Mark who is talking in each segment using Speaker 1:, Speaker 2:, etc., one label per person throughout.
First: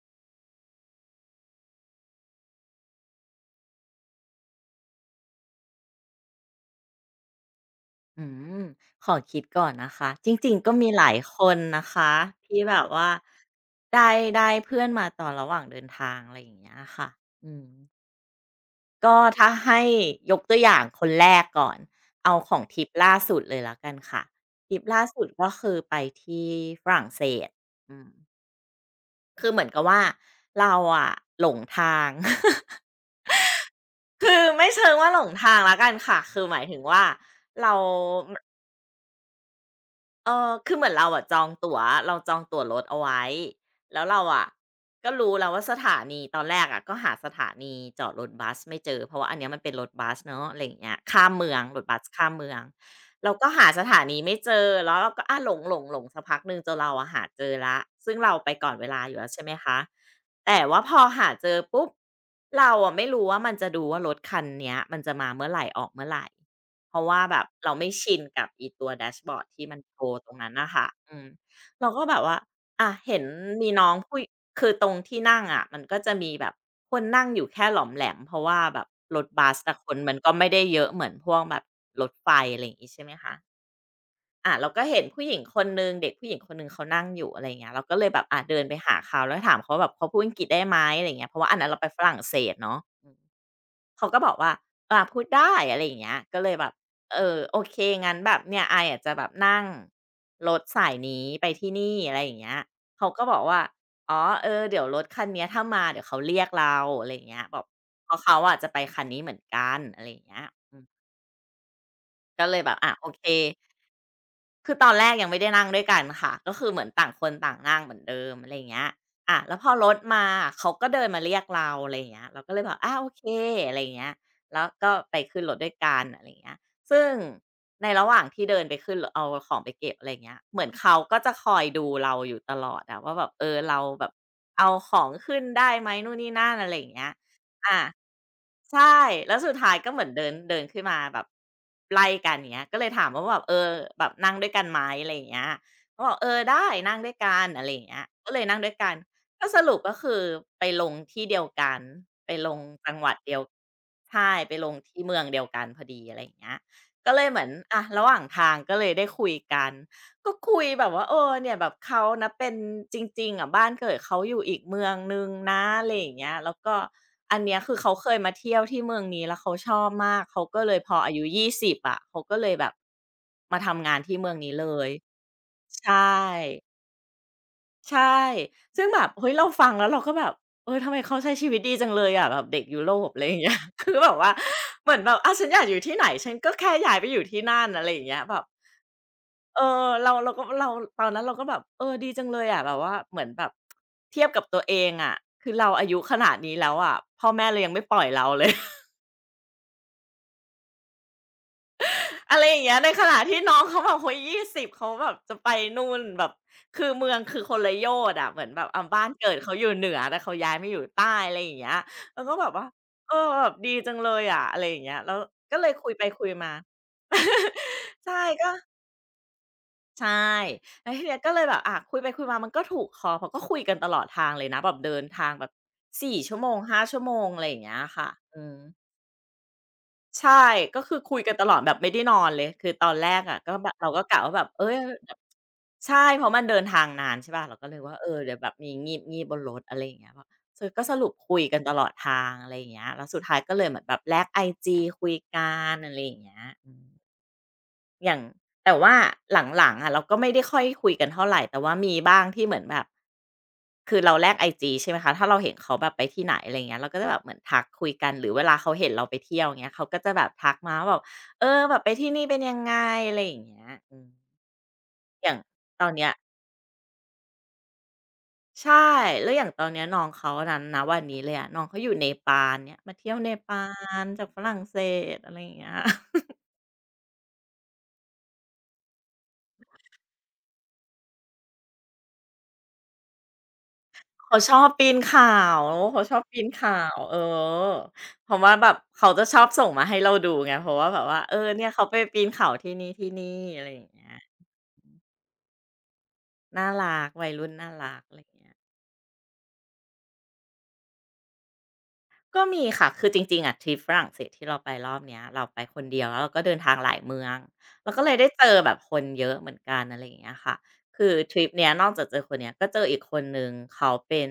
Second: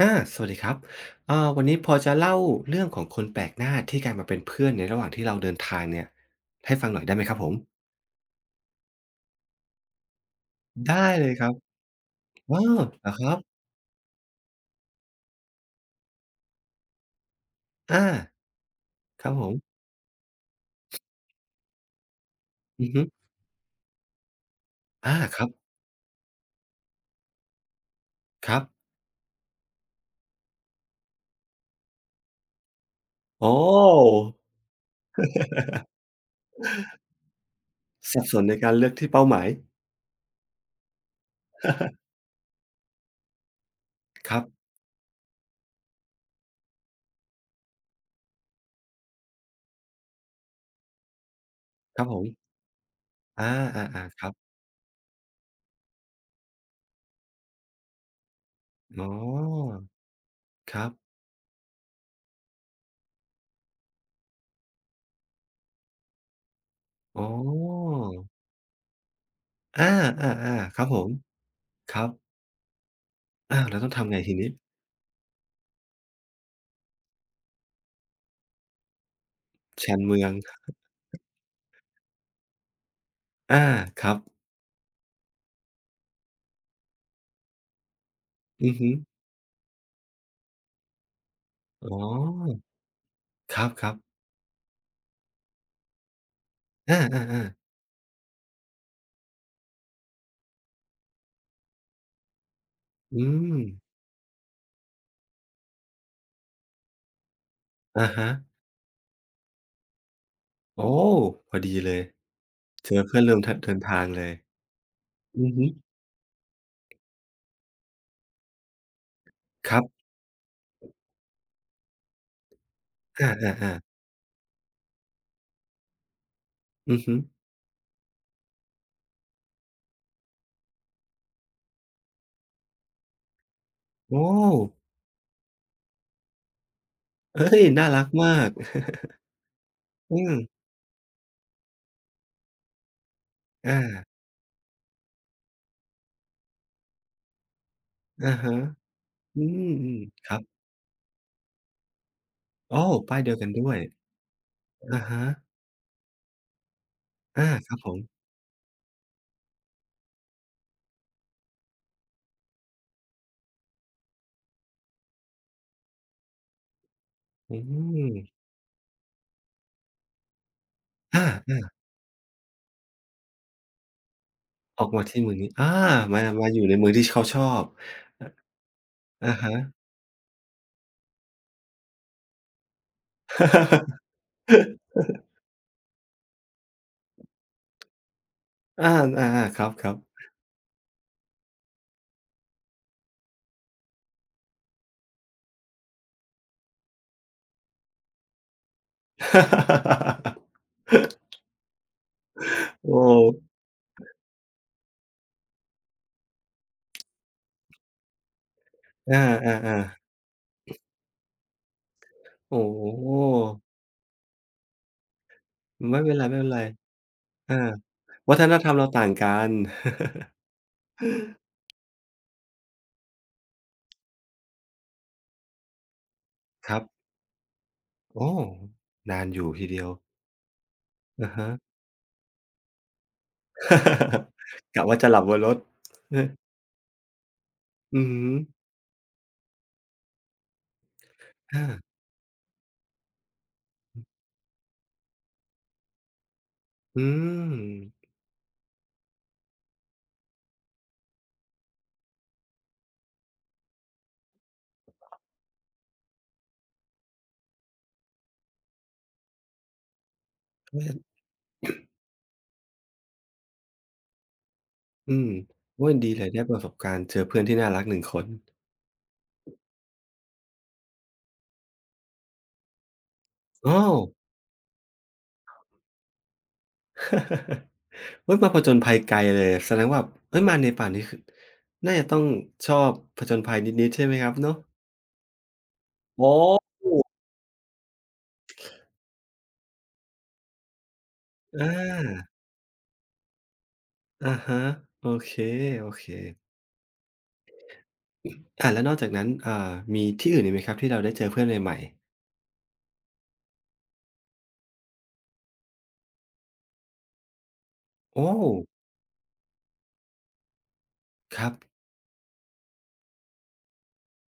Speaker 1: อาสวัสดีครับวันนี้พอจะเล่าเรื่องของคนแปลกหน้าที่กลายมาเป็นเพื่อนในระหว่างที่เราเดินทางเนี่ยให้ฟังหน่อยได้ไหมครับผม
Speaker 2: อืมขอคิดก่อนนะคะจริงๆก็มีห
Speaker 1: ได้
Speaker 2: ลาย
Speaker 1: เลย
Speaker 2: ค
Speaker 1: ครับ
Speaker 2: นนะคะที่
Speaker 1: อ้าว
Speaker 2: แบบ
Speaker 1: เหร
Speaker 2: ว่า
Speaker 1: อครับ
Speaker 2: ได้ได้เพื่อนมาตอนระหว่างเดินทางอะไรอย่างเงี้ยค่ะอืม
Speaker 1: อา
Speaker 2: ก็
Speaker 1: ครับผ
Speaker 2: ถ้า
Speaker 1: ม
Speaker 2: ให้ยกตัวอย่างคนแรกก่อนเอาของทริ
Speaker 1: อื
Speaker 2: ป
Speaker 1: อฮึ
Speaker 2: ล่าสุดเลยแล้วกันค่ะทริปล่า
Speaker 1: อา
Speaker 2: สุด
Speaker 1: ครั
Speaker 2: ก็
Speaker 1: บ
Speaker 2: คือไปที่ฝรั่งเศสอืม
Speaker 1: ครับ
Speaker 2: คือเหมือนกับว่าเราอะหลงทาง
Speaker 1: โอ้
Speaker 2: คือไม่เชิงว่าหลงทางแล้วกันค่ะคือหมายถึงว่าเรา
Speaker 1: สับสนในการเลือกที่เป้าหมาย
Speaker 2: เออคือเหมือนเราอะจองตั๋วเราจองตั๋วรถเอาไว้ แล้วเรา
Speaker 1: ครับ
Speaker 2: อะก็รู้แล้วว่าสถานีตอนแรกอะก็หาสถานีจอดรถบัสไม่เจอเพราะว่าอันเนี้ยมันเป็นรถบัสเนาะอะไรอย่างเงี้ยข้ามเมืองรถบั
Speaker 1: ค
Speaker 2: ส
Speaker 1: รับผ
Speaker 2: ข้ามเมื
Speaker 1: ม
Speaker 2: องเราก็
Speaker 1: อา
Speaker 2: หา
Speaker 1: อ
Speaker 2: สถา
Speaker 1: า
Speaker 2: นี
Speaker 1: ๆครับ
Speaker 2: ไม่เจอแล้วเราก็อาหลงสักพักหนึ่งจนเราอะหาเจอละซึ่งเราไปก่อนเวลา
Speaker 1: อ๋อ
Speaker 2: อยู่แล้วใช่ไหมคะแต่
Speaker 1: ค
Speaker 2: ว่า
Speaker 1: รั
Speaker 2: พ
Speaker 1: บ
Speaker 2: อหาเจอปุ๊บเราอะไม่รู้ว่ามันจะดูว่ารถคันเนี้ยมันจะมาเมื่อไหรออกเมื่อไหร เพราะว่า
Speaker 1: อ๋อ
Speaker 2: แบบเราไม่ชินกับอีตัวแดชบอร์ดที่มัน
Speaker 1: อา
Speaker 2: โชว์ตรงนั้นนะ
Speaker 1: ๆๆครั
Speaker 2: คะ
Speaker 1: บผม
Speaker 2: เรา
Speaker 1: ค
Speaker 2: ก็
Speaker 1: รับ
Speaker 2: แบบว่าเห็น
Speaker 1: อ้าว
Speaker 2: มี
Speaker 1: แล้ว
Speaker 2: น้
Speaker 1: ต้
Speaker 2: อ
Speaker 1: อง
Speaker 2: ง
Speaker 1: ทำไง
Speaker 2: ผู้
Speaker 1: ทีนี้
Speaker 2: คือตรงที่นั่งอะมันก็จะมีแบบคนนั่งอยู่แค่หลอมแหลมเพราะว่าแบบรถบัสอะค
Speaker 1: ชา
Speaker 2: น
Speaker 1: น
Speaker 2: มัน
Speaker 1: เมือ
Speaker 2: ก็
Speaker 1: ง
Speaker 2: ไม่ได้เยอะเหมือนพวกแบบรถไฟอะไรอย่างงี้ใช่ไหมคะ
Speaker 1: อาครับ
Speaker 2: อาเราก็เห็นผู้หญิงคนหนึ่งเด็กผู้หญิงคนหนึ่งเขานั่งอยู่อะไรอย่างเงี้ยเราก็เลยแบบอะเดิน
Speaker 1: อื
Speaker 2: ไป
Speaker 1: อฮึ
Speaker 2: หาเขาแล้วถามเขาว่าแบบเขาพูดอังกฤษได้ไหมอะไรอย่างเงี้ยเพราะว่าอันนั้นเราไป
Speaker 1: อ๋
Speaker 2: ฝรั่งเศส
Speaker 1: อ
Speaker 2: เนาะ
Speaker 1: ครับครับ
Speaker 2: เขาก็บอกว่าอาพูดได้อะไรอย่างเงี้ยก็เลยแบบ
Speaker 1: อ
Speaker 2: เออ
Speaker 1: าๆ
Speaker 2: โอ
Speaker 1: ๆ
Speaker 2: เคงั้นแบบเนี่ยไอาอะจะแบบนั่งรถสายนี้ไปที่นี่อะไรอย่างเงี้ยเขา
Speaker 1: อื
Speaker 2: ก็บอก
Speaker 1: ม
Speaker 2: ว่าอ๋อเออเดี๋ยวรถคันเนี้ยถ้ามาเดี๋ยวเขาเรียกเราอะไรอย่างเงี้ยแบบ
Speaker 1: อะ
Speaker 2: เพราะ
Speaker 1: ฮะ
Speaker 2: เขาอะจะไปคันนี้เหมือนกันอะไรอย่างเงี้ยอืม
Speaker 1: โอ้พอดีเลย
Speaker 2: ก็เลยแบบ
Speaker 1: เจ
Speaker 2: อา
Speaker 1: อ
Speaker 2: โอ
Speaker 1: เพื่อ
Speaker 2: เค
Speaker 1: นร่วมทเดินทางเลย
Speaker 2: คือตอนแรกยังไม่
Speaker 1: อื
Speaker 2: ได้
Speaker 1: อ
Speaker 2: นั่
Speaker 1: ฮึ
Speaker 2: งด้วยกันค่ะก็คือเหมือนต่างคนต่างนั่งเหมือนเดิมอะไรอย่างเงี้ยอ่ะแล้วพอ
Speaker 1: ครั
Speaker 2: รถ
Speaker 1: บ
Speaker 2: มาเขาก็เดินมาเรียกเราอะไรอย่างเงี้ยเราก็เลยบอกอาวโอ
Speaker 1: อ
Speaker 2: เค
Speaker 1: า
Speaker 2: อะไร
Speaker 1: ๆ
Speaker 2: อย่าง
Speaker 1: ๆ
Speaker 2: เงี้ยแล้วก็ไปขึ้นรถด้วยกันอะไรอย่างเงี้ย
Speaker 1: อือ
Speaker 2: ซึ่ง
Speaker 1: ฮึ
Speaker 2: ในระหว่างที่เดินไปขึ้นรถเอาของไปเก็บอะไรอย่างเงี้ยเหมือนเขาก็จะคอยดูเราอยู่ตลอดอะว่าแบบเออเราแบบ
Speaker 1: โอ้
Speaker 2: เอาของขึ้นได้ไหมนู่นนี่นั่นอะไรอย่างเงี้ย
Speaker 1: เฮ้ย
Speaker 2: อา
Speaker 1: น่ารักมาก
Speaker 2: ใช่แล้วสุดท้ายก็เหมือน
Speaker 1: อื
Speaker 2: เดิน
Speaker 1: ม
Speaker 2: เดินขึ้นมาแบบไล่กันอย่างเงี้ยก็เลยถามว่าแบบเออ
Speaker 1: อา
Speaker 2: แบบนั่งด้วยกันไหมอะไรอย่างเงี้ยเขาบอกเออได้นั่งด้วยกันอะไรอย่างเงี้ยก็
Speaker 1: อะ
Speaker 2: เลย
Speaker 1: ฮะ
Speaker 2: นั่งด้วยกัน
Speaker 1: อื
Speaker 2: ก็สรุ
Speaker 1: ม
Speaker 2: ปก็คือ
Speaker 1: ๆครับ
Speaker 2: ไปลงที่เดียวกันไปลง
Speaker 1: โอ้อ
Speaker 2: จังหวัด
Speaker 1: ป้ายเดี
Speaker 2: เดี
Speaker 1: ยว
Speaker 2: ยว
Speaker 1: กันด้วย
Speaker 2: ใช่ไปลง
Speaker 1: อะ
Speaker 2: ที่เมือ
Speaker 1: ฮะ
Speaker 2: งเดียวกันพอดีอะไรอย่างเงี้ยก็เลยเหมือ
Speaker 1: อา
Speaker 2: น
Speaker 1: ครับ
Speaker 2: อะ
Speaker 1: ผม
Speaker 2: ระหว่างทางก็เลยได้คุยกัน ก็คุยแบบว่าเออเนี่ยแบบเขานะเป็นจริงๆอะบ้านเกิดเขาอยู่อีกเมืองหนึ่งนะอะไรอย่างเงี้ยแล้วก็อันเนี้
Speaker 1: อื
Speaker 2: ยคือเขาเค
Speaker 1: ม
Speaker 2: ยมาเที่ยวที่เมืองนี้แล้วเขาชอบมากเขาก็เลยพออา
Speaker 1: อ
Speaker 2: ยุยี่
Speaker 1: า
Speaker 2: สิบอะเขาก็เลยแบบมาทำงานที่เมืองนี้เล
Speaker 1: ๆออ
Speaker 2: ย
Speaker 1: กมาที่เมืองนี้อา
Speaker 2: ใช่
Speaker 1: มามาอยู่ในเมืองที่เขาชอบ
Speaker 2: ใช่ซึ่งแบบเฮ้ย
Speaker 1: อะ
Speaker 2: เรา
Speaker 1: ฮะ
Speaker 2: ฟังแล้วเราก็แบบเออทำไมเขาใช้ชีวิตดีจังเลยอะแบบเด็กยุโรปอะไรอย่างเงี้ย คือแบบว่าเหมือ นแบบอาฉันอยากอยู่ที่ไหนฉันก็แค่ย้ายไปอยู่ที่นั่นอะไรอย่างเงี้ยแบบ
Speaker 1: อาอาๆค
Speaker 2: เออ
Speaker 1: รับ
Speaker 2: เรา
Speaker 1: ๆ
Speaker 2: เราก็เราตอนนั้นเราก็แบบเออดีจังเลยอะแบบว่าเหมือนแบบเทียบกับตัวเองอะคือเราอายุขนาดนี้แล้วอะพ่อแม่เรายังไม่ปล่อยเราเลย อะไรอย่างเงี้ ยใน
Speaker 1: โอ้
Speaker 2: ขณะที่น้องเขาแบบโอ้โฮ20เขาแบบจะไปนู่นแบบคือเมืองคือคนละโยชน์อะเหมือนแบบอ่าบ้าน
Speaker 1: อ
Speaker 2: เกิดเขาอยู่
Speaker 1: า
Speaker 2: เหนื
Speaker 1: ๆ
Speaker 2: อ
Speaker 1: ๆ
Speaker 2: แต่เขาย้ายมาอยู่ใต้อะไรอย่างเงี้ยเราก็แบบ
Speaker 1: โอ้
Speaker 2: ว่าเออแบ
Speaker 1: โฮ
Speaker 2: บดีจังเลยอะอะไรอย่างเงี้ยแล้วก็เลยคุย
Speaker 1: ไม่
Speaker 2: ไป
Speaker 1: เป็นไ
Speaker 2: คุยมา
Speaker 1: รๆอา
Speaker 2: ใช่
Speaker 1: วัฒ
Speaker 2: ก็
Speaker 1: นธรรมเราต่างกัน
Speaker 2: ใช่แล้วทีเนี้ยก็เลยแบบ คุยไปคุยมามันก็ถูกคอเพราะก็คุยกันตลอดทางเลยนะแบบเดินทางแบบ4 ชั่วโมง
Speaker 1: ครั
Speaker 2: 5
Speaker 1: บ
Speaker 2: ชั่วโมงอะไรอย่างเงี้ยค่ะ
Speaker 1: โอ้
Speaker 2: อืม
Speaker 1: นานอยู่ทีเดียว
Speaker 2: ใช่ก็คือคุย
Speaker 1: อะ
Speaker 2: กันต
Speaker 1: ฮะ
Speaker 2: ลอดแบบไม่ได้นอนเลยคือตอนแรกอะก็แบบเราก็กะว่าแบบเฮ้ ย
Speaker 1: กะว่าจะ
Speaker 2: แบ
Speaker 1: ห
Speaker 2: บ
Speaker 1: ลับบนรถ
Speaker 2: ใช่
Speaker 1: เอ
Speaker 2: เพ
Speaker 1: อ
Speaker 2: ราะมันเดินทางนานใช่เปล่าเราก็เลยว่า
Speaker 1: อื
Speaker 2: เอ
Speaker 1: อ
Speaker 2: อ
Speaker 1: ฮึ
Speaker 2: เดี๋ยวแบบมีงีบๆบนรถอะไรอย่างเงี้ยแบบสรุปก็สรุปคุยกัน
Speaker 1: อา
Speaker 2: ตลอดทางอะไรอย่างเงี้ยแล้วสุดท้ายก็เลยเหมือนแบบแลกไอจีคุยกันอะไรอย่างเงี้ยอืม
Speaker 1: อื
Speaker 2: อ
Speaker 1: ม
Speaker 2: ย่างแต่ว่าหลังๆอะเราก็ไม่ได้ค่อยคุยกันเท่าไหรแต่ว่ามีบ้างที่เหมือนแบบคือเราแลกไอจีใช่ไหมคะถ้าเราเห็นเขาแบบไปที่ไหนอะไรเงี้ยเราก็จะแบบเหมือนทักคุยกันหรือเวลาเขาเห็นเราไปเที่ยวเงี้ยเขาก็จะแบบทักมาว่าแบบ
Speaker 1: อ
Speaker 2: เออแบบไปที่นี่เป็นยังไงอะไรอย่างเงี้ยอืม
Speaker 1: อื
Speaker 2: อ
Speaker 1: ม
Speaker 2: ย่างต
Speaker 1: โอ๊
Speaker 2: อน
Speaker 1: ย
Speaker 2: เนี้
Speaker 1: ดี
Speaker 2: ย
Speaker 1: เลยได้ประสบการณ์เจอเพื่อนที่น่ารัก1คน
Speaker 2: ใช่แล้วอย่างตอนเนี้ยน้องเขานั้นนะวันนี้เลยอะน้องเขาอยู่เนปาลเนี่ยมาเที่ยวเนปา
Speaker 1: อ้า ว
Speaker 2: ลจากฝรั่งเศสอะไรอย่างเงี้ย
Speaker 1: เฮ้ยมาผจญภัยไกลเลยแสดงว่าเฮ้ยมาเนป่าลนี่คือน่าจะต้องชอบผจญภัยนิดๆใช่ไหมครับ
Speaker 2: เขาช
Speaker 1: เนาะ
Speaker 2: อบปีนเขาเขาชอบปีนเขาเออเพราะว่าแบบเขาจะชอบส่งมาให้เราดูไงเพราะว่าแบบว่าเออ
Speaker 1: อ
Speaker 2: เนี่ยเขาไปปีน
Speaker 1: า
Speaker 2: เขาที่นี่ๆอะไรอย่างเงี้ย
Speaker 1: อะฮะโอเคโอเค
Speaker 2: น่ารักวัยรุ่นน่ารักอะไรอย่างเงี้ย
Speaker 1: อ่าแล้วนอกจากนั้นมีที่อื่นอีกไหมครับที่เราได้เจอเพื่อนใหม่ๆ
Speaker 2: ก็มีค่ะ คือจริงๆอะทริปฝรั่งเศสที่เราไปรอบเนี้ยเราไปคนเดียวแล้วเราก็เดินทางหลายเมืองเราก็เลย
Speaker 1: โอ้
Speaker 2: ได้เจอแบบคนเยอะเหมือนกันอะไรอย่างเงี้ยค่ะคือท
Speaker 1: ค
Speaker 2: ริ
Speaker 1: รั
Speaker 2: ป
Speaker 1: บ
Speaker 2: เนี้ยนอกจากเจอคนเนี้ยก็เจออีกคนหนึ่งเขาเป็น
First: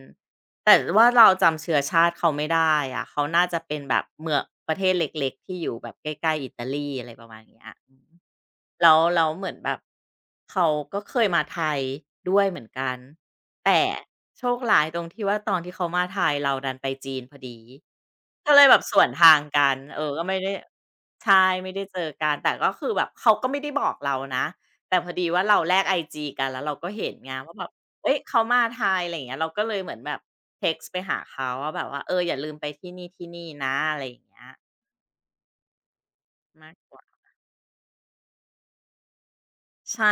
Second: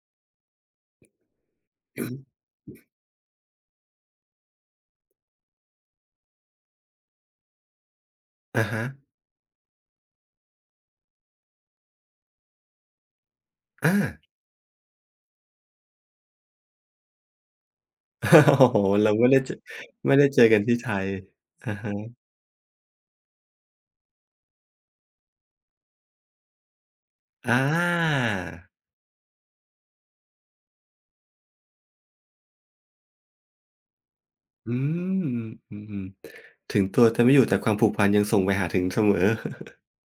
Speaker 2: แต่ว่าเราจำเชื้อชาติเขาไม่ ได้อะเขาน่าจะเป็นแบบเมืองประเทศเล็กๆที่อยู่แบบใกล้ๆอิตาลีอะไรประมาณเนี้ยอืม
Speaker 1: อะฮะ
Speaker 2: แล้วแล้วเหมือนแบบเขาก็เคยมาไทยด้วยเหมือนกันแต่
Speaker 1: อา
Speaker 2: โชคร้ายตรงที่ว่าตอนที่เขามาไทยเราดันไปจีนพอดี ก็ เล
Speaker 1: โอ้
Speaker 2: ยแบ
Speaker 1: โฮ
Speaker 2: บสวน
Speaker 1: เราไม่
Speaker 2: ทา
Speaker 1: ได้
Speaker 2: ง
Speaker 1: เจอ
Speaker 2: กันเออ
Speaker 1: ไม่
Speaker 2: ก็
Speaker 1: ได้
Speaker 2: ไม่
Speaker 1: เจอ
Speaker 2: ได้
Speaker 1: กันที่ไทย
Speaker 2: ใช่ไม่
Speaker 1: อะ
Speaker 2: ได้เจอ
Speaker 1: ฮะ
Speaker 2: กันแต่ก็คือแบบเขาก็ไม่ได้บอกเรานะแต่พอดีว่าเราแลกไอจีกันแล้วเราก็เห็นไงว่า
Speaker 1: อา
Speaker 2: แบบเฮ้ยเขามาไทยอะไรอย่างเงี้ยเราก็เลยเหมือนแบบเท็กซ์ไปหาเขาว่าแบบว่าเอออย่าลืมไปที่นี่ๆนะอะไรอย่างเงี้ย
Speaker 1: อืมอืมๆ
Speaker 2: มาก
Speaker 1: ถึง
Speaker 2: ก
Speaker 1: ตั
Speaker 2: ว่า
Speaker 1: วจะไม่อยู่แต่ความผูกพันยังส่งไปหาถึงเสมอ
Speaker 2: ใช่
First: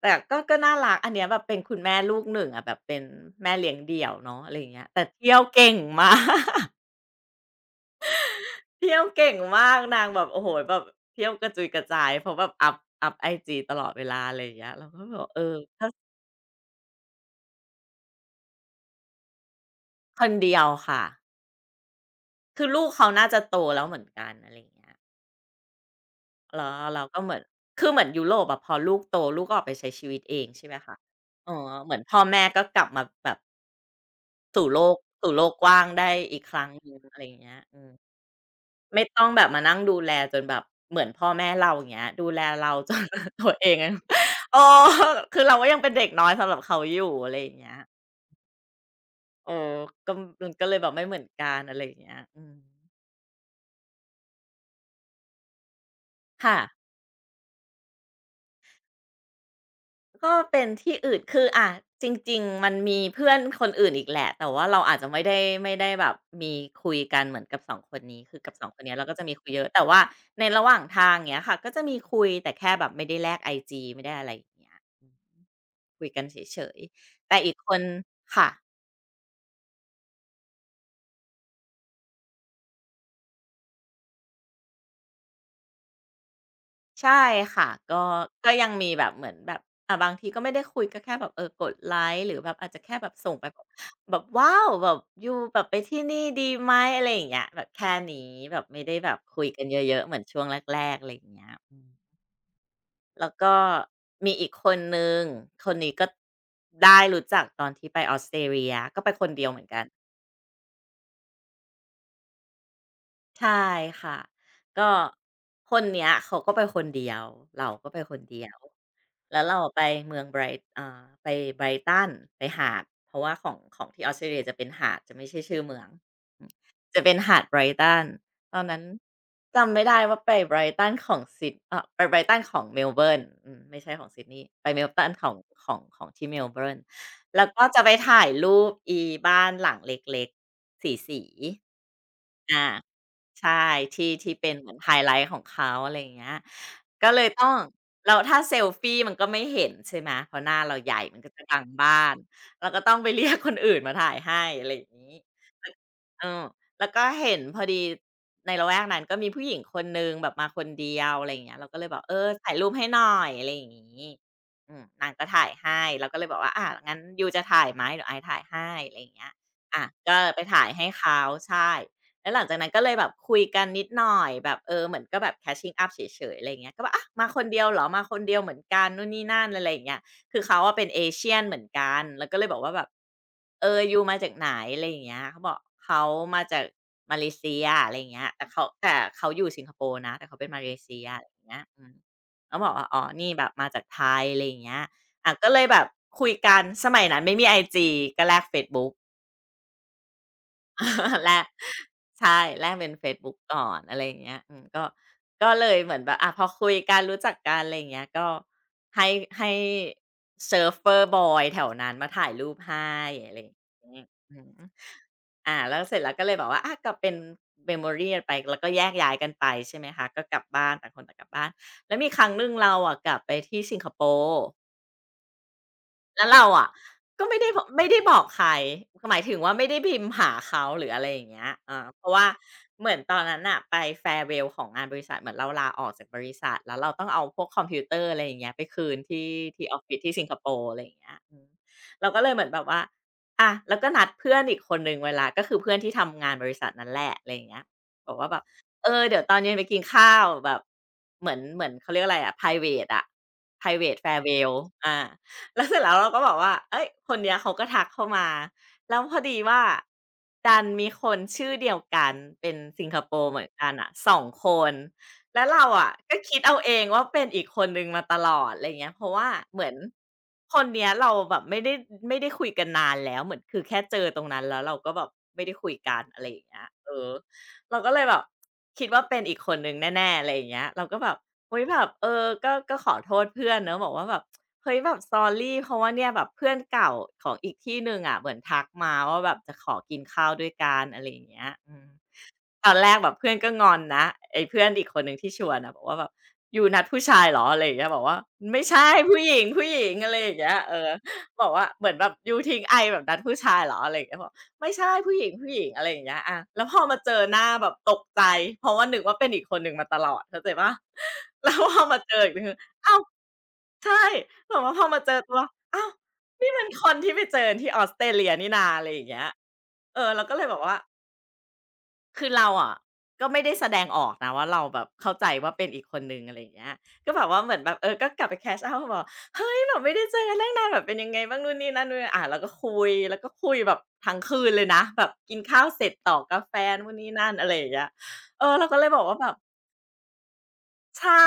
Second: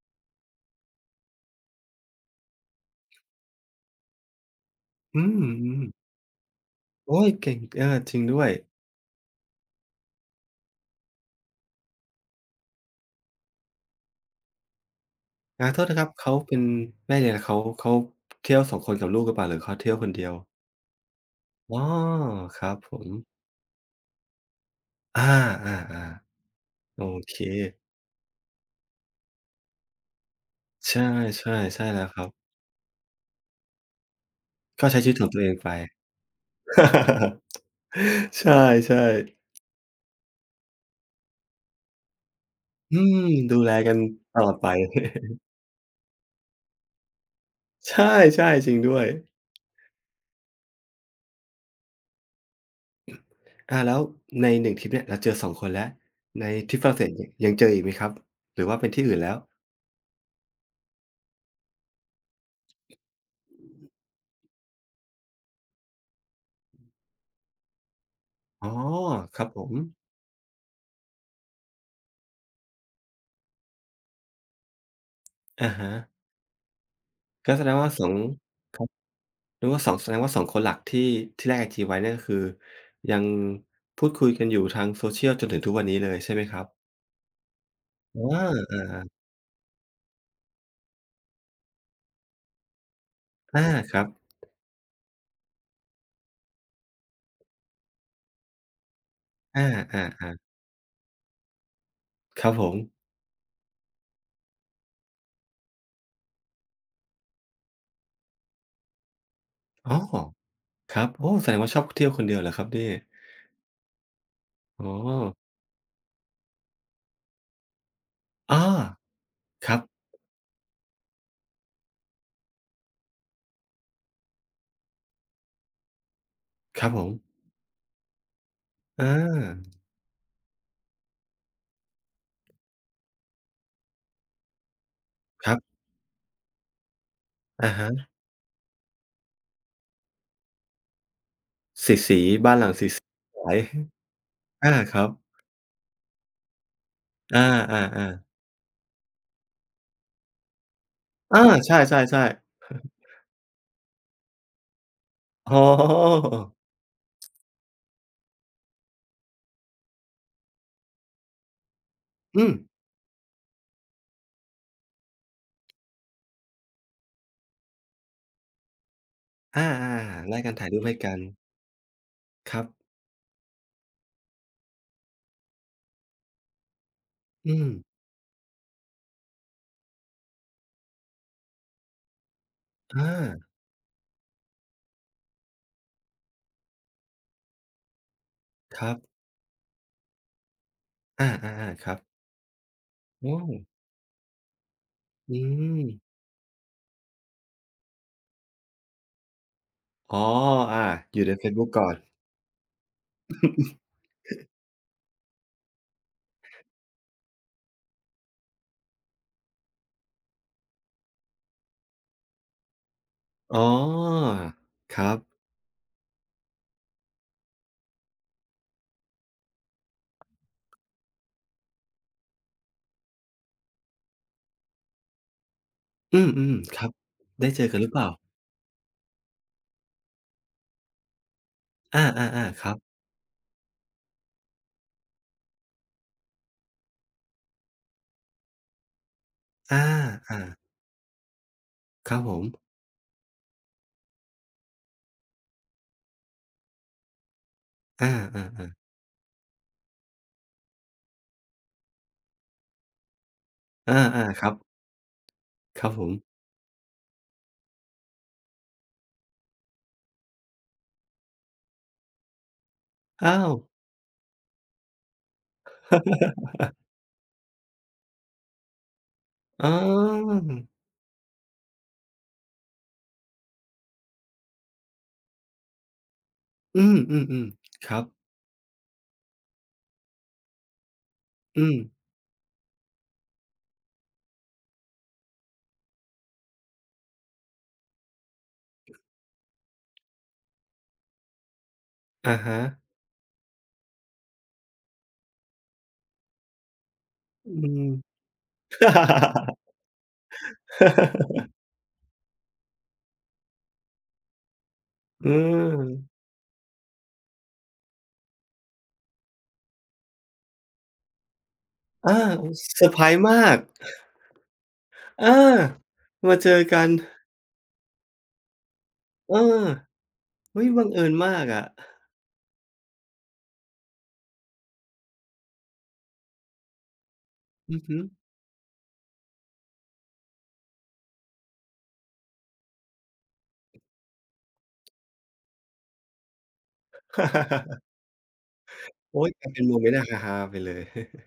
Speaker 2: แต่ก็ก็น่ารักอันเนี้ยแบบเป็นคุณแม่ลูกหนึ่งอะแบบเป็นแม่เลี้ยงเดี่ยวเนาะอะไรอย่างเงี้ยแต่
Speaker 1: อื
Speaker 2: เที่ยวเก่ง
Speaker 1: ม
Speaker 2: มา
Speaker 1: ๆ
Speaker 2: ก
Speaker 1: โอ๊ยเก่งเออจริงด้วย
Speaker 2: เที่ยวเก่งมากนางแบบโอ้โฮแบบเที่ยวกระจุยกระจายเพราะแบบอัปไอจีตลอดเวลาอะไรอย่างเงี้ยเราก็แบบเออ
Speaker 1: อาโทษ
Speaker 2: ถ้า
Speaker 1: นะครับเขาเป็นแม่เลี้ยงเขาเขาเที่ยวสองคนกับลูกหรือเปล่าหรือเขาเที่ยวคน
Speaker 2: ค
Speaker 1: เดีย
Speaker 2: น
Speaker 1: ว
Speaker 2: เดียวค่ะ
Speaker 1: อ๋อค
Speaker 2: คือ
Speaker 1: รับ
Speaker 2: ลูก
Speaker 1: ผ
Speaker 2: เขา
Speaker 1: ม
Speaker 2: น่าจะโตแล้วเหมือนกันอะไรอย่างเงี้ย
Speaker 1: อาอ่
Speaker 2: แล้ว
Speaker 1: ๆโอ
Speaker 2: เราก็เห
Speaker 1: เค
Speaker 2: มือนคือเหมือนยุโรปอะพอลูกโตลูกก็ออกไปใช้ชีวิตเองใช่ไหมคะ
Speaker 1: ใช่
Speaker 2: อ๋
Speaker 1: ใช่
Speaker 2: อ
Speaker 1: ใช่
Speaker 2: เหมือน
Speaker 1: แล้ว
Speaker 2: พ่
Speaker 1: ค
Speaker 2: อ
Speaker 1: รั
Speaker 2: แม่
Speaker 1: บ
Speaker 2: ก็กลับมาแบบสู่โล
Speaker 1: ก็
Speaker 2: ก
Speaker 1: ใช้ชีวิตของ
Speaker 2: สู่
Speaker 1: ตั
Speaker 2: โล
Speaker 1: วเอ
Speaker 2: ก
Speaker 1: ง
Speaker 2: ก
Speaker 1: ไป
Speaker 2: ว้างได้อีกครั้งหนึ่งอะไรอย่างเงี้ ยอืม
Speaker 1: ใช่
Speaker 2: ไม่ต้องแบบ
Speaker 1: ๆ
Speaker 2: มานั่งดูแลจนแบบเหมือนพ่อแม่เราอย่างเงี้ยดูแลเราจ
Speaker 1: อื
Speaker 2: น
Speaker 1: ม
Speaker 2: ตัว
Speaker 1: ดู
Speaker 2: เอ
Speaker 1: แล
Speaker 2: งอะ
Speaker 1: กันตลอ
Speaker 2: เอ
Speaker 1: ด
Speaker 2: อ
Speaker 1: ไป
Speaker 2: คือ เราก็ยังเป็นเด็กน้อยสำหรับเขาอยู่อะไรอย่างเงี้ย
Speaker 1: ใช่ๆจริงด้วย
Speaker 2: เออก็มันก็เลยแบบไม่เหมือนกันอะไรอย่างเงี้ยอืม
Speaker 1: อาแล้วใน1ทริปเนี่ยเราเจอ2คนแล้วใน
Speaker 2: ค่ะ
Speaker 1: ทริปฝรั่งเศสเนี่ยยังเจออีกไหมครับหรือว่าเป็นที่อื่นแล้ว
Speaker 2: ก็เป็นที่อื่นคืออะจริงๆมันมีเพื่อนคนอื่นอีกแหละแต่ว่าเราอาจจะไม่ได้แบบมีคุยกันเหมือนกับสองคนนี้คือกับส
Speaker 1: อ๋
Speaker 2: อ
Speaker 1: อ
Speaker 2: งคนเนี้ยเราก็จะมี
Speaker 1: ครั
Speaker 2: คุ
Speaker 1: บ
Speaker 2: ย
Speaker 1: ผ
Speaker 2: เยอะ
Speaker 1: ม
Speaker 2: แต่ว่าในระหว่างทางอย่างเงี้ยค่ะก็จะมีคุยแต่แค่แบบไม่ได้แลกไอจีไม่ได้อะไรอย่างเงี้ย
Speaker 1: อะฮะ
Speaker 2: คุยกันเฉยๆ แต่อี
Speaker 1: ก็
Speaker 2: ก
Speaker 1: แส
Speaker 2: ค
Speaker 1: ดง
Speaker 2: น
Speaker 1: ว่าสอง
Speaker 2: ค่ะ
Speaker 1: นึกว่า2แสดงว่า2คนหลักที่ที่แลกไอจีไว้เนี่ยก็คือยังพูดคุยกันอยู่ทาง Social จนถึงทุกวันนี้เลยใช่ไหมครับ
Speaker 2: ใช่ค่ะก็
Speaker 1: อา
Speaker 2: ก็ยังมีแบบ
Speaker 1: อา
Speaker 2: เหมือนแบบบางทีก็ไม่ได้คุยก็แค่แบบเออกดไลค์หรือแบบอาจจะแค่แบบส่งไปแบ
Speaker 1: อา
Speaker 2: บ
Speaker 1: ครับ
Speaker 2: แบบว้าวแบบอยูแบบไปที่นี่ดีไหมอะไรอย่างเงี้ยแบบแค่นี้แบบไม่ได้แบบคุย
Speaker 1: อ
Speaker 2: กันเยอะๆเหมือน
Speaker 1: าๆ
Speaker 2: ช่
Speaker 1: ๆ
Speaker 2: วงแรกๆอะไรอย่างเงี้ยอืม
Speaker 1: ครับผม
Speaker 2: แล้วก็มีอีกคนหนึ่งคนนี้ก็ได้รู้จักตอนที่ไปออสเตรเลียก็ไปคนเดียวเหมือนกัน
Speaker 1: อ๋อครับโอ้แสดงว่าชอบเที่ยวคนเดียวเหรอครับเนี่ย
Speaker 2: ใช่ค่ะก็
Speaker 1: อ๋อ
Speaker 2: คนเนี้ยเขาก็ไปคนเดียวเราก็ไปคนเดียว
Speaker 1: อา
Speaker 2: แล้วเรา
Speaker 1: ครั
Speaker 2: ไป
Speaker 1: บ
Speaker 2: เมืองไบรท์ไปไบรตัน n ไปหาดเพราะว่าของของที่ออสเตรเลียจะเป็นหาดจะไม่ใช่ชื่อเมืองอืม
Speaker 1: ครับผ
Speaker 2: จะ
Speaker 1: ม
Speaker 2: เป็นหาดไบรตันตอนนั้น
Speaker 1: อา
Speaker 2: จำไม่ได้ว่าไปไบรตันของซิดไปไ r รตัน n ของเมลเบิร์นอืมไม่ใช่ของซิดนีย์ไปเม r i g h t o n ของ
Speaker 1: ครั
Speaker 2: ของ
Speaker 1: บ
Speaker 2: ของที่เมลเบิร์นแล้วก็
Speaker 1: อะ
Speaker 2: จะไป
Speaker 1: ฮะ
Speaker 2: ถ่ายรูปอีบ้านหลังเล็กๆสีๆ
Speaker 1: สีสี บ้านห
Speaker 2: อา
Speaker 1: ลังสีสสว
Speaker 2: ใช่
Speaker 1: ย
Speaker 2: ที่ที่เป็น เหมื
Speaker 1: อา
Speaker 2: อนไฮ
Speaker 1: ครับ
Speaker 2: ไลต์ของเขาอะไรอย่างเงี้ยก็เลย
Speaker 1: อ
Speaker 2: ต้อง
Speaker 1: า
Speaker 2: แล้ว
Speaker 1: ๆ
Speaker 2: ถ้า
Speaker 1: ๆ
Speaker 2: เซลฟีมันก็ไม่เห็นใช่ไหมเพราะหน้าเราใหญ่มันก็
Speaker 1: อา
Speaker 2: จะบัง
Speaker 1: ใช
Speaker 2: บ้าน
Speaker 1: ่ๆๆ
Speaker 2: เราก็ต้องไป เรียกคนอื่นมาถ่ายให้อะไรอย่างงี้
Speaker 1: อ๋อ
Speaker 2: เออแล้วก็เห็นพอดีในละแวกนั้นก็มีผู้หญิงคนหนึ่งแบบมาคนเดียวอะไรอย่างเงี้ยเราก็เลยบอกเออ
Speaker 1: อืม
Speaker 2: ถ่ายรูปให้หน่อยอะไรอย่างงี้อืมนางก็ถ่ายให้เราก็เลยบอกว่าอางั้นยูจะถ่ายไหมเดี๋ยวไอซ์ถ่ายให้อะไรอย่างเงี้ย
Speaker 1: อา
Speaker 2: อาก็
Speaker 1: ๆๆแล
Speaker 2: ไป
Speaker 1: กกัน
Speaker 2: ถ่า
Speaker 1: ถ่า
Speaker 2: ย
Speaker 1: ยรูป
Speaker 2: ให้
Speaker 1: ให้กัน
Speaker 2: เขาใช่แล้วหลัง
Speaker 1: ค
Speaker 2: จาก
Speaker 1: รับ
Speaker 2: นั้นก็เลยแบบคุยกันนิดหน่อยแบบเออเหมือนก็แบบ catching up เฉยๆอะไรอย่างเงี้ยก็แบบอามาคน
Speaker 1: อื
Speaker 2: เดีย
Speaker 1: ม
Speaker 2: วเหรอมาคนเดียวเหมือนกันนู่นนี่นั่นอะไรอย่างเงี้ย คือเขาอะเป็น a s ี a n เหมือนกัน แล้วก็เลยบอกว่าแบบ
Speaker 1: อา
Speaker 2: เออยูมาจากไหนอะไรอย่างเงี้ยเขาบอกเขามาจากมาเลเซียอะไรอย่างเงี้ยแต่เขา
Speaker 1: ครั
Speaker 2: แต่
Speaker 1: บ
Speaker 2: เขาอยู่สิงคโปร์นะแต่เขาเป็นมาเลเซียอะไร
Speaker 1: อา
Speaker 2: อย่างเงี้ย
Speaker 1: ๆ
Speaker 2: อื
Speaker 1: ๆค
Speaker 2: ม
Speaker 1: รับ
Speaker 2: เขาบอกว่าอ๋อนี่
Speaker 1: โอ้
Speaker 2: แบบมาจากไทยอะไรอย่างเงี้ยอา
Speaker 1: อื
Speaker 2: ก็เลยแบ
Speaker 1: ม
Speaker 2: บคุยกันสมัยนั้นไม่มีไอจีก็แลกเฟซบุ๊ก
Speaker 1: อ๋ออาอ ยู่
Speaker 2: แล
Speaker 1: ในเฟ
Speaker 2: ก
Speaker 1: ซบุ๊กก่อน
Speaker 2: ใช่แลกเป็นเฟซบุ๊กก่อนอะไรอย่างเงี้ยอืมก็เลยเหมือนแบบอะพอคุยกันรู้จักกันอะไรอย่างเงี้ยก็ให้ให้ surfer boy แถวนั้นมาถ่ายรูปให้อะไรอ
Speaker 1: อ๋
Speaker 2: ย่างเงี้ย
Speaker 1: อ
Speaker 2: อืม
Speaker 1: ครับ
Speaker 2: อ่าแล้วเสร็จแล้วก็เลยบอกว่าอะก็เป็น memory ีไปแล้วก็แยกย้ายกันไปใช่ไหมคะก็กลับบ้านต่างคนต่างกลับบ้านแล้วมีครั้งหนึ่งเราอ่ะกลับไปที่สิงคโปร์
Speaker 1: อื
Speaker 2: แล้วเรา
Speaker 1: ม
Speaker 2: อะ
Speaker 1: ๆครับ
Speaker 2: ก็ไม่ได้
Speaker 1: ได้
Speaker 2: บ
Speaker 1: เจ
Speaker 2: อก
Speaker 1: อกันห
Speaker 2: ไม่
Speaker 1: รือเป
Speaker 2: ได้
Speaker 1: ล่า
Speaker 2: บอกใครหมายถึงว่าไม่ได้พิมพ์หาเขาหรืออะไรอย่างเงี้ยเอาเพ
Speaker 1: อา
Speaker 2: ราะว่า
Speaker 1: ๆๆครั
Speaker 2: เห
Speaker 1: บ
Speaker 2: มือนตอนนั้นอ่ะไปแฟร์เวลของงานบริษัทเหมือนเราลาออกจากบริษัทแล้วเราต้องเอาพวกคอมพิวเตอร์อะไรอย่างเงี้ยไปคืนที่ออฟ
Speaker 1: อา
Speaker 2: ฟิศที่สิงค
Speaker 1: อา
Speaker 2: โปร์อะไรอย่างเงี้ยอืมเรา
Speaker 1: ครั
Speaker 2: ก็
Speaker 1: บ
Speaker 2: เล
Speaker 1: ผ
Speaker 2: ยเหมื
Speaker 1: ม
Speaker 2: อนแบบว่าอะแล้วก็นัดเพื่อนอีกคนนึงเวลาก็คือเพื่อนที่ทำงานบริษัทนั้นแหละอะไรอย่างเงี้ย
Speaker 1: อ
Speaker 2: บอกว่าแบบ
Speaker 1: าๆ
Speaker 2: เอ
Speaker 1: ๆ
Speaker 2: อเดี๋ยวตอนเย็นไปกินข้าวแบบเหมือนเขาเรียกอะไรอะพรเวตอะพรเว
Speaker 1: อา
Speaker 2: ต
Speaker 1: ๆครั
Speaker 2: farewell
Speaker 1: บ
Speaker 2: อา แล้วเสร็
Speaker 1: ค
Speaker 2: จ
Speaker 1: รั
Speaker 2: แล้
Speaker 1: บ
Speaker 2: ว
Speaker 1: ผ
Speaker 2: เรา
Speaker 1: ม
Speaker 2: ก็บอกว่าเอ้ยคนเนี้ยเขาก็ทักเข้ามาแล้วพอดีว่าดันมีคนชื่อเดียวกันเป็นสิงคโปร์เห
Speaker 1: อ้า
Speaker 2: มือ
Speaker 1: ว
Speaker 2: นกันน่ะ2คนแล้วเราอะก็คิดเอาเองว่าเป็นอีกคนหนึ่งมาตลอดอะไรเงี้ยเพราะว่าเหมื
Speaker 1: อ๋
Speaker 2: อน
Speaker 1: อ
Speaker 2: คนเนี้ยเราแบบไม่ได้คุยกันนานแล้วเหมือนคือแค่เจอตรงนั้นแล้วเราก็แบบไม่ได้คุยกันอะไรอย่างเงี้ย
Speaker 1: อื
Speaker 2: เออ
Speaker 1: มๆ
Speaker 2: เรา
Speaker 1: ๆค
Speaker 2: ก็เล
Speaker 1: รั
Speaker 2: ย
Speaker 1: บ
Speaker 2: แบบคิดว่าเป็นอีกคนหนึ่งแน่ๆอะไรอย่างเงี้ยเราก็แบบอุ๊ย
Speaker 1: อืม
Speaker 2: แบบเออก็ขอโทษเพื่อนเนาะบอกว่าแบบ เฮ้ยแบบ sorry เพราะว่าเนี่ยแบบเพื่อนเก่าของอีกที่หนึ่งอะเหมือนทักมาว่าแบบจะขอกินข้าวด้วยกันอะไรอย่างเงี้ยอืม
Speaker 1: อะฮะ
Speaker 2: ตอนแรกแบบเพื่อนก็งอนนะไอ้เพื่อนอีกคนหนึ่งที่ชวนนะบอกว่าแบบอยูนัดผู้ชายเหรอ
Speaker 1: อื
Speaker 2: อะไรอย่างเงี้ยบ
Speaker 1: ม
Speaker 2: อกว่าไม่ใช่ผู้หญิงผู้ หญิงอะไรอย่างเงี้ยเออบอกว่าเหมือนแบบยูทิ้งไอแบบนัดผู้ชายเหรออะไรอย่างเงี้ยบอกไม่ใช่ผู้หญิ
Speaker 1: อื
Speaker 2: งผู้หญิงอะไรอย่างเงี้ย
Speaker 1: ม
Speaker 2: อะแล้วพอมาเจอหน้าแบบตกใจเพราะว่านึกว่าเป็นอีกคนหนึ่งมาตลอดเข้าใจเป่าแล้วพอมาเจ
Speaker 1: อา
Speaker 2: ออีกที
Speaker 1: เซอร์
Speaker 2: อ้า
Speaker 1: ไพรส์มาก
Speaker 2: ใช่แบบว่าพอมาเจอ
Speaker 1: อา
Speaker 2: ตัวอ้าว
Speaker 1: มา
Speaker 2: นี่
Speaker 1: เจอ
Speaker 2: มัน
Speaker 1: กั
Speaker 2: ค
Speaker 1: น
Speaker 2: นที่ไปเจอที่ออสเตรเลียนี่นาอะไรอย่างเงี้ย
Speaker 1: เออ
Speaker 2: เออเราก็เลยแบบ
Speaker 1: เฮ้ย
Speaker 2: ว่า
Speaker 1: บังเอิญมากอะ
Speaker 2: คือเราอะก็ไม่ได้แสดงออกนะว่าเราแบบเข้าใจว่าเป็นอีกคนหนึ่งอะไรอย่างเงี้ยก็แบบว่าเหมือนแบบ
Speaker 1: อือ
Speaker 2: เออ
Speaker 1: ฮึ
Speaker 2: ก็กลับไป catch up บอกเฮ้ยแบบไม่ได้เจอกันตั้งนานแบบเป็นยังไงบ้างนู่นนี่นั่นนู่นอาเราก็คุยแล้วก็คุยแบบทั้งคืนเลยนะแบบกินข้าวเสร็จต่อกาแฟนู่นนี่นั่นอะไรอย่าง เงี้ยเออเราก็เลยบอกว่า
Speaker 1: โอ๊
Speaker 2: แบ
Speaker 1: ย
Speaker 2: บ
Speaker 1: กลายเป็นโมเมนต์ฮาๆไปเลย
Speaker 2: ใช่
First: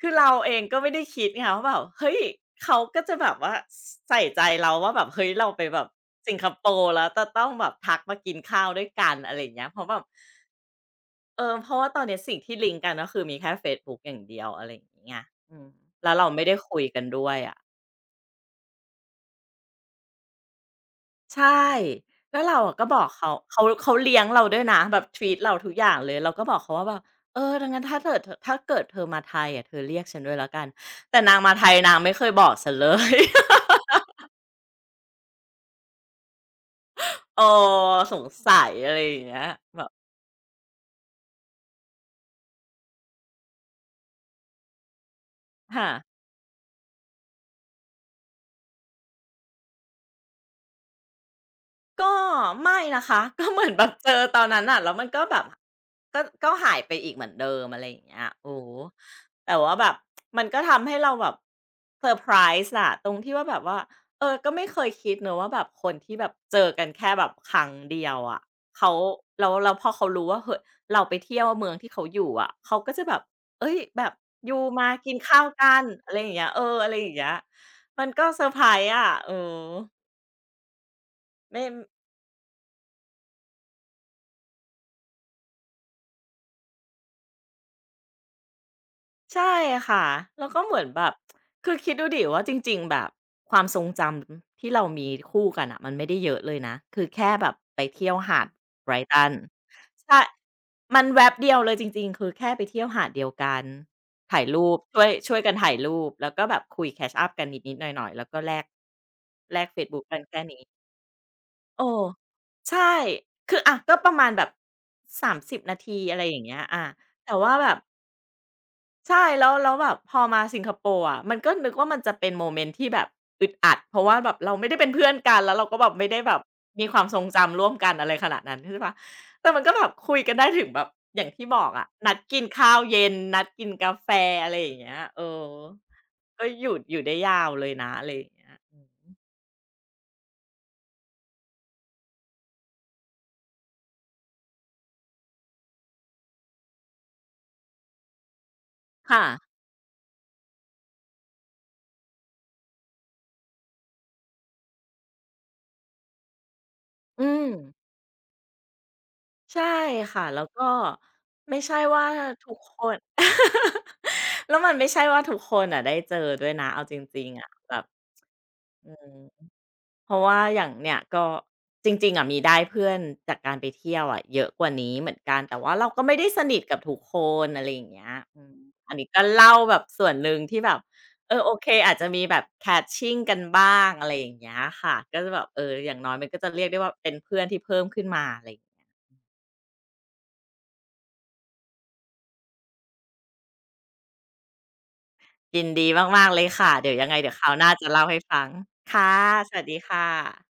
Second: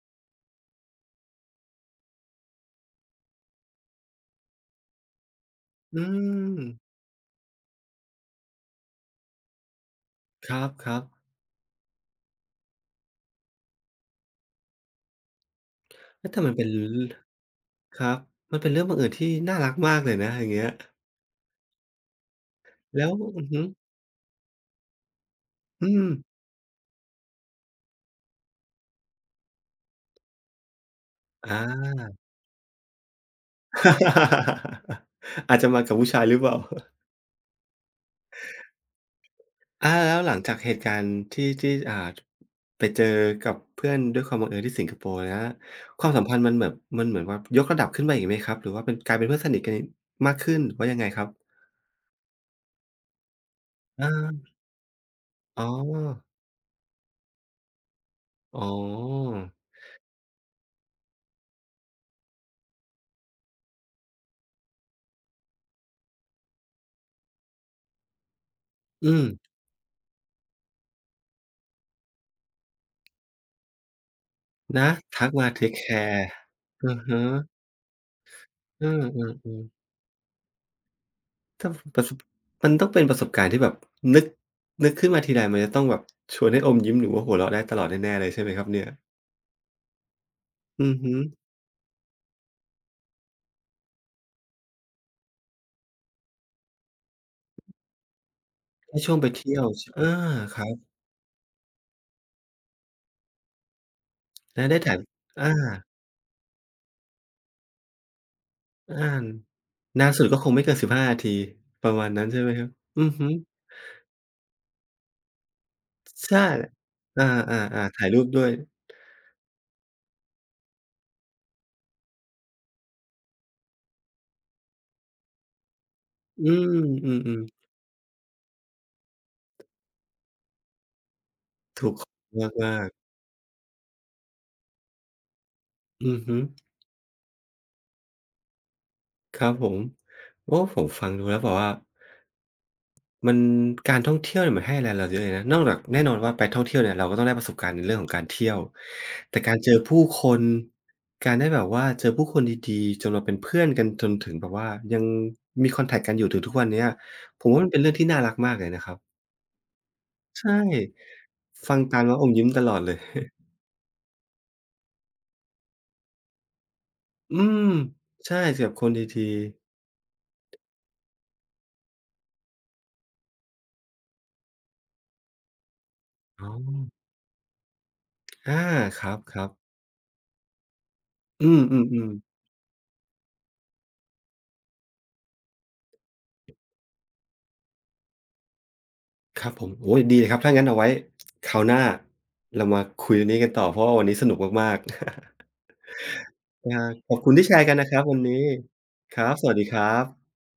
Speaker 2: คือเราเองก็ไม่ได้คิดไงคะว่าแบบเฮ้ยเขาก็จะแบบว่าใส่ใจเราว่าแบบเฮ้ยเราไปแบบ
Speaker 1: อื
Speaker 2: สิงค
Speaker 1: ม
Speaker 2: โปร์แล้วจะต้องแบบทักมากินข้าวด้วยกันอะไรอย่างเงี้ยเพราะแบบ
Speaker 1: ครับครับ
Speaker 2: เพราะว่าตอนเนี้ยสิ่งที่ลิงก์กันก็คือมีแค่เฟซบุ๊กอย่างเดียวอะไรอย่างงี้ไงอืมแล้วเรา
Speaker 1: เฮ้ยแต่
Speaker 2: ไม่
Speaker 1: มั
Speaker 2: ได้
Speaker 1: นเป็น
Speaker 2: คุยกันด้วยอะ
Speaker 1: ครับมันเป็นเรื่องบังเอิญที่น่ารักมากเลยนะอย่างเงี้ย
Speaker 2: ใช่แล้วเราอะก็บอก
Speaker 1: แล้ว
Speaker 2: เขา
Speaker 1: อือฮึ
Speaker 2: เขาเลี้ยงเราด้วยนะแบบทรีตเราทุกอ
Speaker 1: อื
Speaker 2: ย่าง
Speaker 1: ม
Speaker 2: เลยเราก็บอกเขาว่าแบบเออดังนั้นถ้าเกิดเธอมาไทยอะเธอเรียกฉันด้วยแล้วกันแต่นาง
Speaker 1: อ
Speaker 2: มาไทยนาง
Speaker 1: า
Speaker 2: ไม่เคยบอกฉันเลย
Speaker 1: อาจจะมากับผู้ชายหรือเปล่า
Speaker 2: เออสงสัยอะไรอย่างเงี้ยแบ
Speaker 1: อา
Speaker 2: บ
Speaker 1: แล้วหลังจากเหตุการณ์ที่ที่ไปเจอกับเพื่อนด้วยความบังเอิญที่สิงคโปร์นะ
Speaker 2: ค่ะ
Speaker 1: ความสัมพันธ์มันแบบมันเหมือนว่ายกระดับขึ้นมาอีกไหมครับหรือว่าเป็นกลายเป็นเพื่อนสนิทกันอีกมากขึ้นหรือว่ายังไงครับ
Speaker 2: ก็ไม่นะคะ ก็เหมือนแบบเจ
Speaker 1: อา
Speaker 2: อตอนนั้นอ่ะแล้วมันก็แบบ
Speaker 1: อ๋อ
Speaker 2: ก็หายไปอีกเหมือนเดิมอะไรอย่างเงี้ยโอ้
Speaker 1: อ๋อ
Speaker 2: โหแต่ว่าแบบมันก็ทำให้เราแบบเซอร์ไพรส์อะตรงที่ว่าแบบว่าเออก็ไม่เคยคิดเนอะว่าแบบคนที่แบบเจอกันแค่แบบครั้งเดียวอะเขา
Speaker 1: อืม
Speaker 2: แล้วราพอเขารู้ว่าเฮ้ยเราไปเที่ยวเมืองที่เขาอยู่อะเขาก็จะแบบเอ้ยแบบอยูมา
Speaker 1: นะ
Speaker 2: กิน
Speaker 1: ทัก
Speaker 2: ข้าว
Speaker 1: มาเทก
Speaker 2: กัน
Speaker 1: แค
Speaker 2: อะไรอ
Speaker 1: ร์
Speaker 2: ย่างเงี้ยเอออะ
Speaker 1: อื
Speaker 2: ไร
Speaker 1: อ
Speaker 2: อย่าง
Speaker 1: ฮึ
Speaker 2: เงี้ยมันก็เซอร์ไพร
Speaker 1: เอ
Speaker 2: ส์อะเออ
Speaker 1: อๆๆ
Speaker 2: ไม่
Speaker 1: ถ้าประสบมันต้องเป็นประสบการณ์ที่แบบนึกนึกขึ้นมาทีไรมันจะต้องแบบชวนให้อมยิ้มหรือว่าหัวเราะได้ตลอดแน่ๆเลยใช่ไหมครับเนี่ย
Speaker 2: ใช่ค่ะแล้วก็เหมือน
Speaker 1: อือ
Speaker 2: แบบ
Speaker 1: ฮึ
Speaker 2: คือคิดดูดิว่าจริงๆแบบความทรงจำที่เรามีคู่กันอ่ะมันไม่ได้เยอะเลยนะคือแค่แบบไปเที่ยวหาดไบร
Speaker 1: ได้ช่วง
Speaker 2: ตั
Speaker 1: ไป
Speaker 2: t o
Speaker 1: เที่ยวชอา
Speaker 2: ใช่
Speaker 1: ครับ
Speaker 2: มันแวบเดียวเลยจริงๆคือแค่ไปเที่ยวหาดเดียวกันถ่าย
Speaker 1: และ
Speaker 2: รูป
Speaker 1: ได้ถ่าย
Speaker 2: ช่วยกั
Speaker 1: อา
Speaker 2: นถ่ายรูปแล้วก็แบบคุย catch up กันนิดๆหน่อยๆแล้วก็แลก
Speaker 1: อานานสุดก็คงไม่เกินสิบห้5นาที
Speaker 2: เออ
Speaker 1: ประมาณนั้นใช่ไหมครับ
Speaker 2: ใช่
Speaker 1: อือฮึ
Speaker 2: คืออะก็ประมาณแบบ30นาทีอะไรอ
Speaker 1: ใช่
Speaker 2: ย่างเงี้ยอา
Speaker 1: อา
Speaker 2: แต่ว่าแบบ
Speaker 1: ๆๆถ่ายรูปด้วย
Speaker 2: ใช่แล้วแบบพอมาสิงคโปร์อะมันก็นึกว่ามันจะเป็นโมเมนต์ที่แบบอึดอัดเพราะว่าแบบเราไม่ได้เป็นเพื่อนกันแล้วเราก็แบบไม่ได้แบบ
Speaker 1: อื
Speaker 2: มี
Speaker 1: ม
Speaker 2: ความ
Speaker 1: อื
Speaker 2: ทรง
Speaker 1: อ
Speaker 2: จำร่วมกันอะไรขนาดนั้นใช่เปล่าแต่มันก็แบบคุยกันได้ถึงแบบอย่างที่บอกอะนัดกิน
Speaker 1: ๆ
Speaker 2: ข้าว
Speaker 1: มาก
Speaker 2: เย็
Speaker 1: ๆ
Speaker 2: นนัดกินกาแฟอะไรอย่างเงี้ยเออ
Speaker 1: อือฮึ
Speaker 2: ก็อยู่ได้ยาวเลยนะอะไรอย่างเงี้ยอืม
Speaker 1: ครับผมโอ้ผมฟังดูแล้วแบบว่า มันการท่องเที่ยวเนี่ยมันให้อะไรเราเยอะเลยนะนอกจากแน่นอนว่าไปท่องเที่ยวเนี่ยเราก็ต้องได้ประสบการณ์ในเรื่องของการเที่ยว
Speaker 2: ค่ะ
Speaker 1: แต่การเจอผู้คนการได้แบบว่าเจอผู้คนดีๆจนเราเป็นเพื่อนกันจนถึงแบบว่ายังมีคอนแท็กต์กันอยู่ถึงทุกวันเนี้ย
Speaker 2: อื
Speaker 1: ผม
Speaker 2: ม
Speaker 1: ว่ามันเป็นเรื่องที่น่ารักมากเลยนะครับ
Speaker 2: ใช่ค่ะแล้ว
Speaker 1: ใช่
Speaker 2: ก็ไม่
Speaker 1: ฟั
Speaker 2: ใช่
Speaker 1: งตา
Speaker 2: ว่า
Speaker 1: มแล้วอมยิ้ม
Speaker 2: ทุก
Speaker 1: ต
Speaker 2: ค
Speaker 1: ลอดเล
Speaker 2: น
Speaker 1: ย
Speaker 2: แล้วมันไม่ใช่ว่าทุกคนอ่ะได้เจอด้วยนะเอาจริง
Speaker 1: อื
Speaker 2: ๆอะ
Speaker 1: ม
Speaker 2: แบบ
Speaker 1: ใช่เจอกับค
Speaker 2: อื
Speaker 1: นด
Speaker 2: ม
Speaker 1: ีๆ
Speaker 2: เพราะว่าอย่างเนี่ยก็จริงๆอะมีได้เพื่อนจากการไปเที่ยวอะเยอะกว่านี้เหมือนกันแต่ว่าเราก็ไม่ได้ส
Speaker 1: อ๋อ
Speaker 2: นิทกับทุกคนอะไรอย่างเงี้ยอืม
Speaker 1: อา
Speaker 2: อัน
Speaker 1: คร
Speaker 2: นี้ก็
Speaker 1: ับ
Speaker 2: เล่า
Speaker 1: ๆ
Speaker 2: แบบส่วนหนึ่งที่แบบเออ
Speaker 1: อื
Speaker 2: โอ
Speaker 1: ม
Speaker 2: เคอาจจะมี
Speaker 1: ๆ
Speaker 2: แบ
Speaker 1: ๆ
Speaker 2: บ catching กันบ้างอะไรอย่างเงี้ยค่ะก็จะแบบเอออย่างน้อยมันก็จะเรียกได้ว่าเป็นเพื่อนที่เพิ่มขึ้นมาอะไรอยางเงี้ย
Speaker 1: ครับผมโอ้ยดีเลยครับถ้างั้นเอาไว้คราวหน้าเรามาคุยเรื่องนี้กันต่อเพราะว่าวันนี้สนุกมากๆ
Speaker 2: ยินดีมากๆเลย ค่ะ
Speaker 1: อา
Speaker 2: เดี๋ยวยัง
Speaker 1: ข
Speaker 2: ไง
Speaker 1: อบ
Speaker 2: เดี๋
Speaker 1: คุ
Speaker 2: ย
Speaker 1: ณ
Speaker 2: วค
Speaker 1: ที่
Speaker 2: รา
Speaker 1: แช
Speaker 2: วห
Speaker 1: ร์
Speaker 2: น้า
Speaker 1: กัน
Speaker 2: จะ
Speaker 1: นะครับ
Speaker 2: เล่า
Speaker 1: วั
Speaker 2: ให้
Speaker 1: น
Speaker 2: ฟั
Speaker 1: นี้
Speaker 2: งค่ะ
Speaker 1: ครับส
Speaker 2: ส
Speaker 1: วัส
Speaker 2: วัส
Speaker 1: ดีค
Speaker 2: ดี
Speaker 1: รั
Speaker 2: ค่
Speaker 1: บ
Speaker 2: ะ